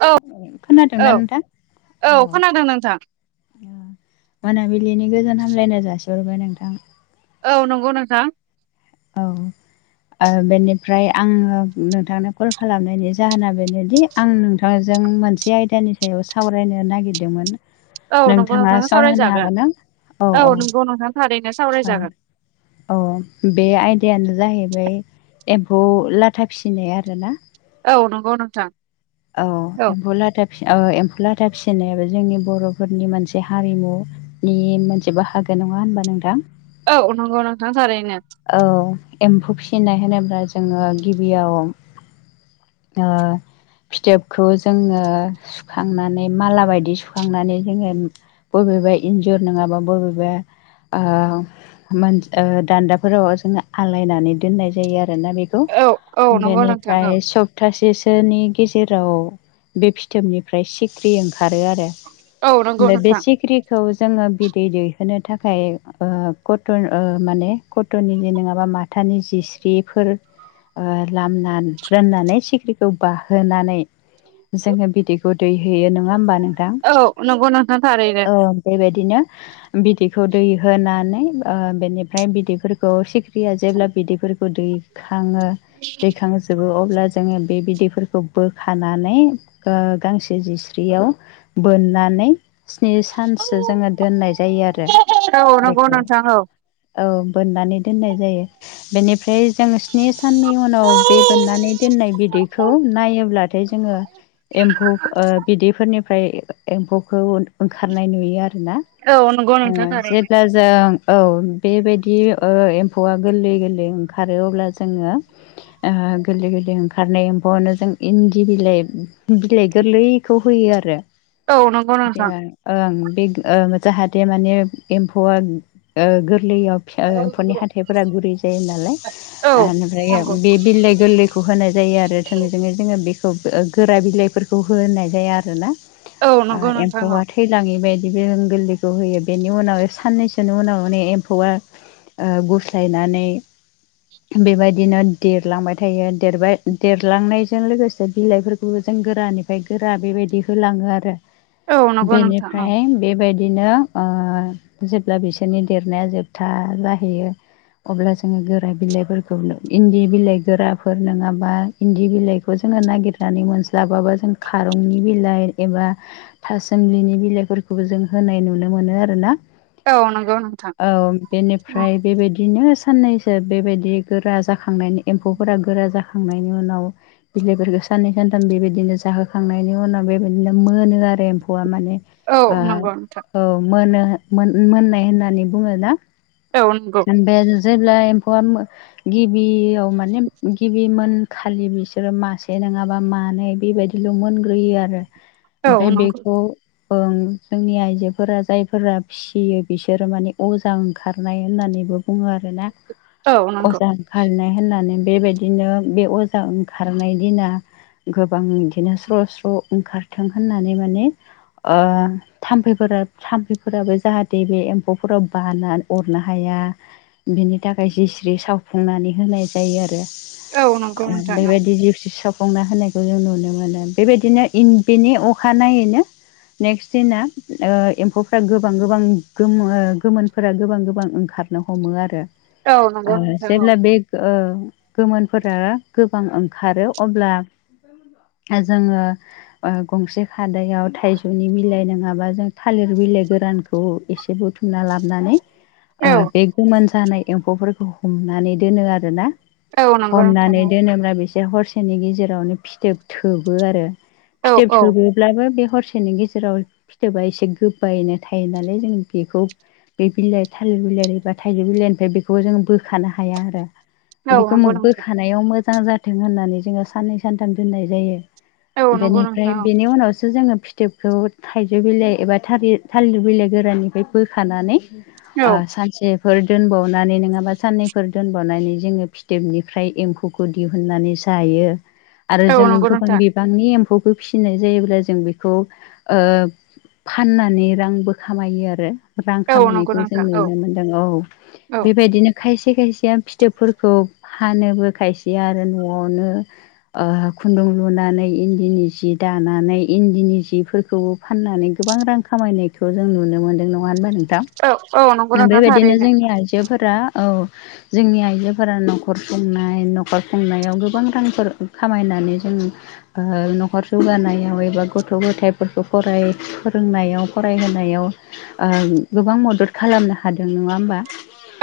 औ औ खोनादोंना नोंथां औ अ ओ खोनादों नोंथां मोनाबिलिनि गोजान हामलायनाय जासिहरबाय नोंथां। औ नंगौ नोंथां। औ। ओ बेनिफ्राय आङो नोंथांनो कल खालामनायनि जाहोना बेनोदि आं नोंथाङ जों जों मोनसे आयदानि सायाव सावरायनो नागिरदोंमोन। औ नंगौ नोंथाङा नोंथां सम होनो सावरायजागोन हागोन ना औ औ नंगौ नोंथां थारैनो सावरायजागोन अ बे आयदाया नो जाहैबाय एम्फौ लाथा फिसिनाय आरोना औ नंगौ नोंथां औ एम्फौ लाथा फि ओ एम्फौ लाथा फिसिनायाबो जोंनि बर'फोरनि मोनसे हारिमुनि मोनसे बाहागो नङा होनबा नोंथां? औ नंगौ नोंथां थारैनो औ एम्फौ फिसिनाय होनोब्ला जोङो गिबियाव द फिथोबखौ जोङो सुखांनानै माला बायदि सुखांनानै जोङो बबे बबेबा इजुर नांआबा बबेबा ओ मोन ओ बान्थाबो फोराव जोङो आलायनानै दोननाय जायो आरो बेखौ औ औ नंगौ नोंथां औ बेनिफ्राय सप्थासेसो सोनि गेजेराव बे फिथोबनिफ्राय सिख्रि ओंखा खारो आरो औ नंगौ ओमफाय बे नोंथां सिखिरिखौ जोंओ बि दै दैहोनो थाखाय ओ कटन ओ माने कटननि नङाबा मा थानि जिस्रिफोर ओ लामना दोननानै सिख्रिखौ बाहोनानै जोङो बिदैखौ दैहोयो नङा होमबा नोंथां? औ नंगौ नोंथां थारैनो औ बेबायदिनो बिदैखौ दै होनानै ओ बेनिफ्राय बिदैफोरखौ सिख फ्रिया जेब्ला बिदैफोरखौ दैखाङो दैखांजोबो अब्ला जोङो बे बिदैफोरखौ बोखानानै ओ गांसे जिस्रियाव बोनना नै स्नि सानसो जोङो दोननाय जायो आरो औ नंगौ बेखौ नोंथां औ औ बोननानै दोननाय जायो बेनि ओमफ्राय जों स्नि साननि उनाव बे बोननानै दोननाय बिदैखौ नायोब्लाथाय जोङो एम्फौ ओ बिदैफोरनिफ्राय एम्फौखौ ओंखारनाय नुयो आरोना औ नंगौ नोंथां ओ थारैनो जेब्ला जों औ बेबाय दि ओ एम्फौआ गोरलै गोरलै ओंखारो अब्ला जोङो ओ गोरलै गोरलै ओंखारनाय एम्फौनो जों इन्दि बिलाइ बिलाइ गोरलैखौ होयो। होयो आरो औ नंगौ ओ नोंथां ओं ओं बे ओं जाहाथे माने एम्फौआ ओ गोरलैयाव ओ एम्फौनि हाथाइफोरा गुरै जायो नालाय औ नंगौ इनिफ्राय बे बिलाय गोरलैखौ होनाय जायो। जायो आरो थोंजोङै जोङो बेखौ ओ गोरा बिलाइफोरखौ होनाय जाया आरोना औ ओ नंगौ नोंथां औ एम्फौआ थैलाङै बायदि बि बे ओं गोरलैखौ होयो बेनि उनाव साननैसोनि उनाव माने एम्फौआ ओ गुस्लायनानै बेबायदिनो देरलांबाय थायो देरबाय देरलांनायजों लोगोसे बिलाइफोरखौबो जों गोरानिफ्राय गोरा बेबायदि होलाङो आरो बेनिफ्राय बेबाय दिनो ओ जेब्ला बिसोरनि देरनाया जोबथा जाहैयो अब्ला जोङो गोरा बिलाइफोरखौ इन्दि बिलाइ गोराफोर नोंङाबा इन्दि बिलाइखौ जों जोङो नागिरनानै मोनस्लाबाबा जों खारंनि बिलाइ एबा थासोमलिनि बिलाइफोरख खौबो जों होनाय नुनो मोनो आरोना। औ नंगौ नोंथां। औ औ बेनिफ्राय बेबायदिनो साननैसो बेबायदि गोरा जाखांनायनि एम्फौफोरा गोरा जाखां खांनायनि उनाव बिलाइफोरखौ साननै सानथाम बेबायदिनो जाहोखांनायनि उनाव बेबायदिनो मोनो आर रो एम्फौआ माने औ नंगौ नोंथां औ ओ नंगौ नोंथां औ। मोनो मोन मोननाय होननानै बुङो ना। औ नंगौ ओमफाय जेब्ला एम्फौआ गिबियाव माने गिबिमोन खालि बिसोरो मासे नोंङाबा मानै बेबायदिल' मोनग्रोयो आरो। औ ओमफाय नंगौ बेखौ ओं जोंनि आइजोफोरा जायफोरा फिसियो बिसोरो माने अजा ओंखारनाय होननानैबो बुङो आरोना औ नंगौ अजा ओंखारनाय होननानै बेबायदिनो बे अजा ओंखारनाय दिना गोबां बिदिनो स्र' स्र' ओंखारथों होननानै माने ओ थाम्फैफोरा थाम्फैफोराबो जाहाथे बे एम्फौफोराव बाना अर नो हाया बिनि थाखाय जिस्रि सावफुंनानै होनाय जायो आरो। औ नंगौ ओ नोंथां औ बेबायदि जिस्रि सावफ फुंना होनायखौ जों नुनो मोनो बेबायदिनो इन बिनि अखा नायैनो नेक्स्ट दिना ओ एम्फौफ्रा गोबां गोबां गोमो गोमोनफोरा गोबां गोबां गोबां ओंखारनो हमो आरो औ नंगौ आरो नोंथां औ जेब्ला बे ओ गोमोनफोरा गोबां ओंखारो अब्ला जोङो ओ गंसे खादायाव थाइजौनि बिलाइ नोंङाबा जों थालिर बिलाइ गोरानखौ एसे बुथुमना लाबनानै ओ बे औ गोमोन जानाय एम्फौफोरखौ हमनानै दोनो आरोना। औ नंगौ नोंथां हमनानै औ दोनोब्ला बिस से हरसेनि गेजेरावनो फिथोब थोबो आरो औ फिथोब औ थोबोब्लाबो बे हरसेनि गेजेराव फिथोबा एसे गोबायैनो थायो नालाय जों बेखौ बे बिलाइ थालिर बिलाइ एबा थाइजौ बिलाइनिफ्राय बेखौ जोंङो बोखानो हाया आरो। औ बेखौ नंगौ नोंथां बोखानायाव मोजां जाथों होननानै जोङो साननै सानथाम दोननाय जायो। औ नंगौ बेनिफ्राय नोंथां बेनि उनावसो जोङो फि फिथोबखौ थाइजौ बिलाइ एबा थारि थालिर बिलाइ गोराननिफ्राय बोखानानै औ ओ सानसे फोर दोनबावनानै नोङाबा साननैफोर दोनबावनानै जोङो फिथोबनिफ्राय एम्फौखौ दिहुननानै जायो आरो औ जोङो नंगौ गोबां नोंथां बिबांनि एम्फौ फिसिनाय जायोब्ला जों बेखौ ओ फाननानै रांबो खामायो आरो रां औ नंगौ खामायनायखौ जों नोंथां औ नुनो मोनदों औ औ बेबायदिनो खायसे खायसेआ फिथोबफोरखौ फानोबो खायसेआ आरो न'आवनो ओ खुन्दुं लुनानै इन्दिनि जि दानानै इन्दिनि जिफोरखौबो फाननानै गोबां रां खाम खामायनायखौ जों नुनो मोनदों नङा होनबा नों औ औ नंगौ नोंथां बेबायदिनो थारैनो जोंनि आइजोफोरा औ जोंनि आइजोफोरा नखर संनाय न'खर खुंनायाव गोबां रांफोर खामायना जों ओ न'खर जौगानायाव एबा गथ' गथायफोरखौ फराय फोरोंनायाव फरायहोनायाव ओ गोबां मदद खालामनो हादों नङा होमबा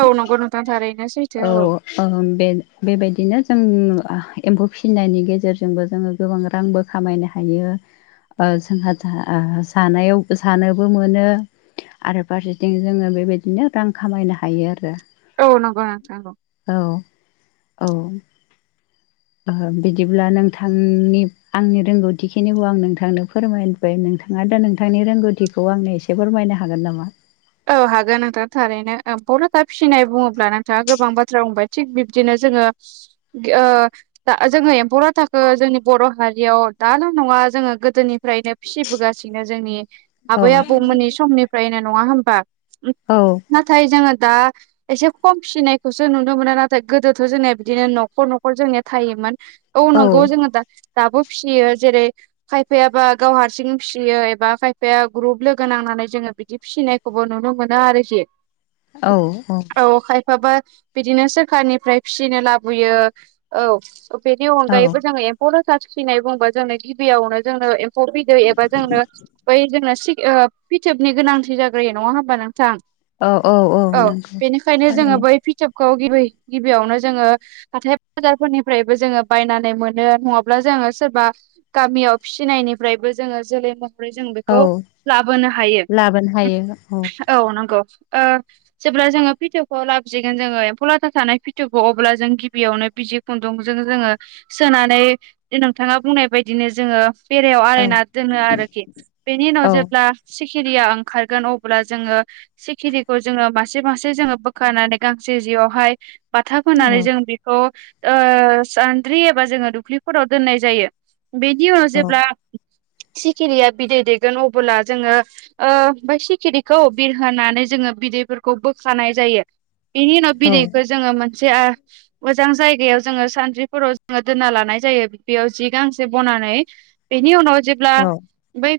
औ नंगौ नोंथां थारैनो सैथो औ ओ बे बेबायदिनो जों एम्फौ फिनायनि गेजेरजोंबो जोङो गोबां रांबो खामायनो हायो ओ जोंहा आ जानायाव जानोबो मोनो आरो फारसेथिं जोङो बेबायदिनो रां खामायनो हायो आरो औ नंगौ नोथां नंगौ औ बिदिब्ला नोंथांनि आंनि रोंगौथिखिनिखौ आं नोंथांनो फोरमायबाय नोंथाङा दा नोंथांनि रोंगौथिखौ आंनो एसे फोरमायनो हागोन नामा? औ हागोन नोंथां थारैनो बलाथा फिसिनाय बुङोब्ला नोंथाङा गोबां बाथ्रा बुंबाय थिग बिब्दिनो जोङो ओ दा जोङो एम्फौ थाखो जोंनि बर' हारियाव दाल' नङा जोङो गोदोनिफ्रायनो फिबोगासिनो जोंनि औ आबै आबौमोननि समनिफ्रायनो नङा होमबा औ नाथाय जोङो दा एसे खम फिनायखौसो नुनो मोना नाथाय गोदोथ' जोंनिया बिदिनो न'खर न'खर जोंनिया थायोमोन। औ नंगौ जोङो दा दाबो फियो जेरै खायफायाबा गाव हारसिं फियो एबा खायफाया ग्रुप लोगो नांना नानै जोङो बिदि फिनायखौबो नुनो मोनो आरोखि। औ औ माबा बिदिनो सोरखारनिफ्राय फिनो लाबोयो औ। बेनि अनगायैबो जोङो एम्फौ लाथा फिसिनाय बुंबा जोंनो गिबियावनो जोंनो एम एम्फौ बिदै एबा जोंनो बै जोंना सि फिथोबनि गोनांथि जाग्रो नङा होमबा नोंथां? औ बेनिखायनो जोङो बै फिथोब खौ गिबि गिबियावनो जोङो हाथाय बाजारफोरनिफ्रायबो जोङो बायनानै मोनो नङाब्ला जों सोरबा गामियाव फिनायनिफ्रायबो जोङो जोलैखौ जों बेखौ औ लाबोनो हायो लाबोनो हायो औ नंगौ। ओ जेब्ला जोङो फिथोबखौ लाबोसिगोन जोङो एम्फौ लाथा थानाय फिथोबखौ अब्ला जों गिबियावनो बि बिजि खुन्दुंजों जोङो सोनानै नोंथाङा बुंनाय बायदिनो जोङो बेरायाव औ आलायना दोनो आरोखि बेनि उनाव औ जेब्ला सिखिरिया ओं खारगोन अब्ला जोङो सिखिरिखौ जोङो मासे मासे जोङो बोखानानै गांसे जियावहाय बाथा फोनानै औ जों बेखौ ओ सान्द्रि एबा जोङो दुबख्लिफोराव दोननाय जायो। बेनि उनाव जेब्ला सिखिरिया बिदै दैगोन अब्ला जोङो ओ ओमफाय सिखरिखौ बिरहोनानै जोङो बिदैफोरखौ बोखानाय जायो। बेनि उनाव औ बिदैखौ जोङो मोनसे ओ मोजां जायगायाव जोङो सानद्रिफोराव जोङो दोनना लानाय जायो बेयाव जि गांसे बनानै बेनि उनाव जेब्ला बै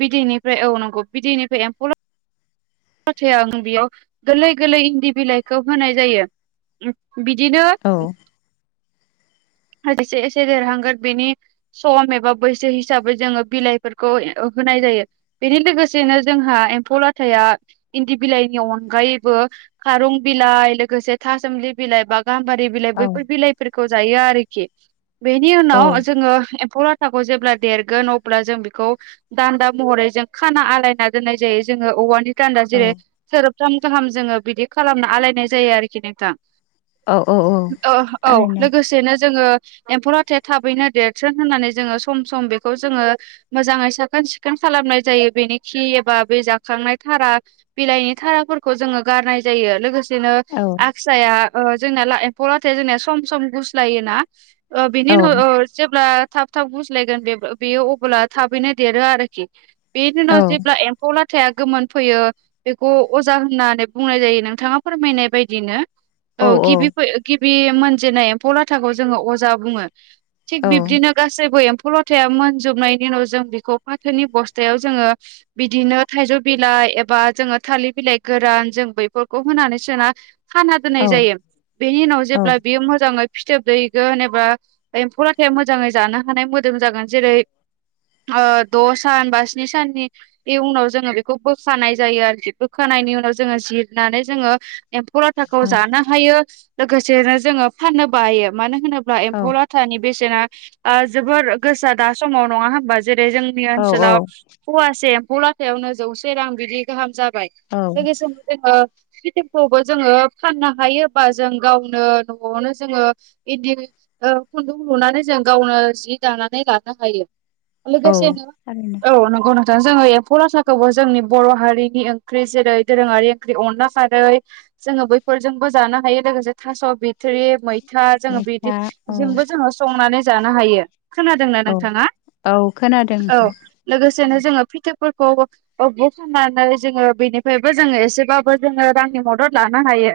बिदैनिफ्राय औ नंगौ बिदैनिफ्राय एम फौ लाथाया ओं बेयाव गोरलै गोरलै इन्दि बिलाइखौ होनाय जायो। बिदिनो औ एसे एसे देरहांगोन बेनि सम एबा बैसो हिसाबै जोङो बिलाइफोरखौ होनाय जायो बेनि लोगोसेनो जोंहा एम्फौ लाथाया इन्दि बिलाइनि अनगायैबो खारं बिलाइ लोगोसे थासोमलि बिलाइ बा गाम्बारि बिलाइ बैफोर बिलाइफोरखौ जायो आरोखि बेनि औ उनाव जोङो एम फौ लाथाखौ जेब्ला देरगोन अब्ला जों बेखौ दान्दा महरै जों खाना आलायना दोननाय जायो जों जोङो औवानि दान्दा जेरै सोरोबथाम गाहाम जोङो बिदि खालामना आलायनाय जायो आरोखि नोंथां। औ औ औ ओ औ थारैनो लोगोसेनो जोङो एम्फौ लाथाया थाबैनो देरथों होननानै जोङो सम सम बेखौ जोङो मोजाङै साखोन सिखोन खालामनाय जायो बेनि खि एबा बे जाखांनाय थारा बिलाइनि थाराफोरखौ जोङो गा गारनाय जायो लोगोसे सेनो औ आखिसाया ओ जोंना एम्फौ लाथा जोंनिया सम सम गुस्लायोना ओ बिनि औ उनाव ओ जेब्ला थाब थाब गुस्लायगोन बेबो बेयो अब्ला थाबैनो देरो आरोखि बेनि औ उनाव जेब्ला एम्फौ ला थाया गोमोन फैयो बेखौ अजा होननानै बुंनाय जायो नोंथाङा फोरमायनाय बायदिनो। औ गिबि फै गिबि मोनजेनाय एम्फौ लाथाखौ जोङो अजा बुङो। थिग औ बिब्दिनो गासैबो एम फौ लाथाया मोनजोबनायनि उनाव जों बेखौ फाथोनि बस्थायाव जोङो बिदिनो थाइजौ बिलाइ एबा जोङो थालिर बिलाइ गोरान जों बेैफोरखौ होनानै सोना खाना दोननाय औ जायो बेनि उनाव जेब्ला बियो मोजाङै फिथोब दैगोन एबा एम्फौ लाथाया मोजाङै जानो हानाय मोदोम जागोन जेरै ओ द' सान बा स्नि साननि [unintelligible] उनाव जोङो बेखौ बोखानाय जायो आरोखि बोखानायनि उनाव जोङो जिरनानै जोङो एम्फौ लाथाखौ जानो हायो लोगोसेनो जोङो फाननोबो हायो मानो होनोब्ला बा एम्फौ लाथानि बेसेना जोबोर गोसा दा समाव नङा होनबा? जेरै जोंनि औ ओनसोलाव फवासे एम्फौ लाथायावनो जौसे रां बिदि गाहाम जाब बाय जोंनि समाव जोङो। फिथोखौबो जोङो फाननो हायोबा जों गावनो न'आवनो जोङो इदि खुन्दुं लुनानै जों गावनो जि दानानै लानो हायो। औ लोगोसेनो थारैनो औ नंगौ नों जोङो एम्फौ लाथाखौबो जोंनि बर' हारिनि ओंख्रि जेरै दोरोङारि ओंख्रि अनला खारै। जोङो बैफोरजोंबो जानो हायो लोगोसे थास' बिथ'रि मैथा जोङो बिदि मैथा औ जोंबो जोङो संनानै जानो हायो। खोनादोंना औ नोंथाङा औ खोनादों औ नोंथां लोगोसेनो जोङो फिथोब फोरखौ ओ बखननानै जोङो बेनिफ्रायबो जोङो एसेबाबो जोङो रांनि मदद लानो हायो।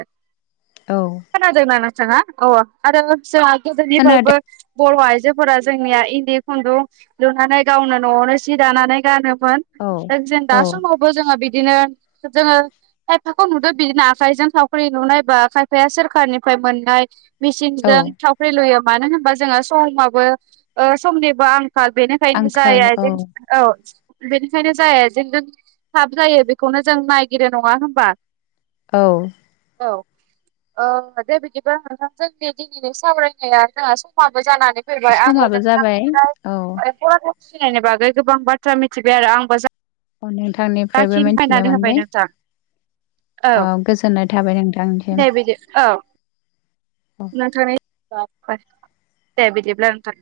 औ खोनादोंना नोंथाङा अ आरो जोंहा गोदोनिफ्रायबो खोनादों बर' आइजोफोरा जोंनिया इन्दि खुन्दुं लुनानै गावनो न'आवनो सि दानानै गानो। मोन औ दा जों दा औ समावबो जोङो बिब दिनो जोङो खायफाखौ नुदों बिदिनो आखायजों सावख्रि नुनायबा खायफाया सोरखारनिफ्राय मोननाय। औ मेसिनजों थावख्रि लुयो मानो होनबा जोङो समाबो ओ समनिबो आं खाल बेनिखायनो जाय आंखाल औ आइजें औ बेनिखायनो जाय आइजेंजों थाब जायो बेखौनो जों नायगिरो नङा होमबा? औ औ ओ दे बिदिबा नोंथां जोंनि दिनैनि सावरायनाया जोंहा समा जानानै फैबाय आङो समाबो जाबाय नोंथांनिफ्राय औ सिनायनायनि बागै गोबां बाथ्रा मिथिबाय आरो आंबो जा अ नोंथांनिफ्रायबो मिथिनो मोनबाय। नोंथां औ गोजोननाय थाबाय नोंथां। दे बिदो औ। दे बिदिब्ला नोंथां।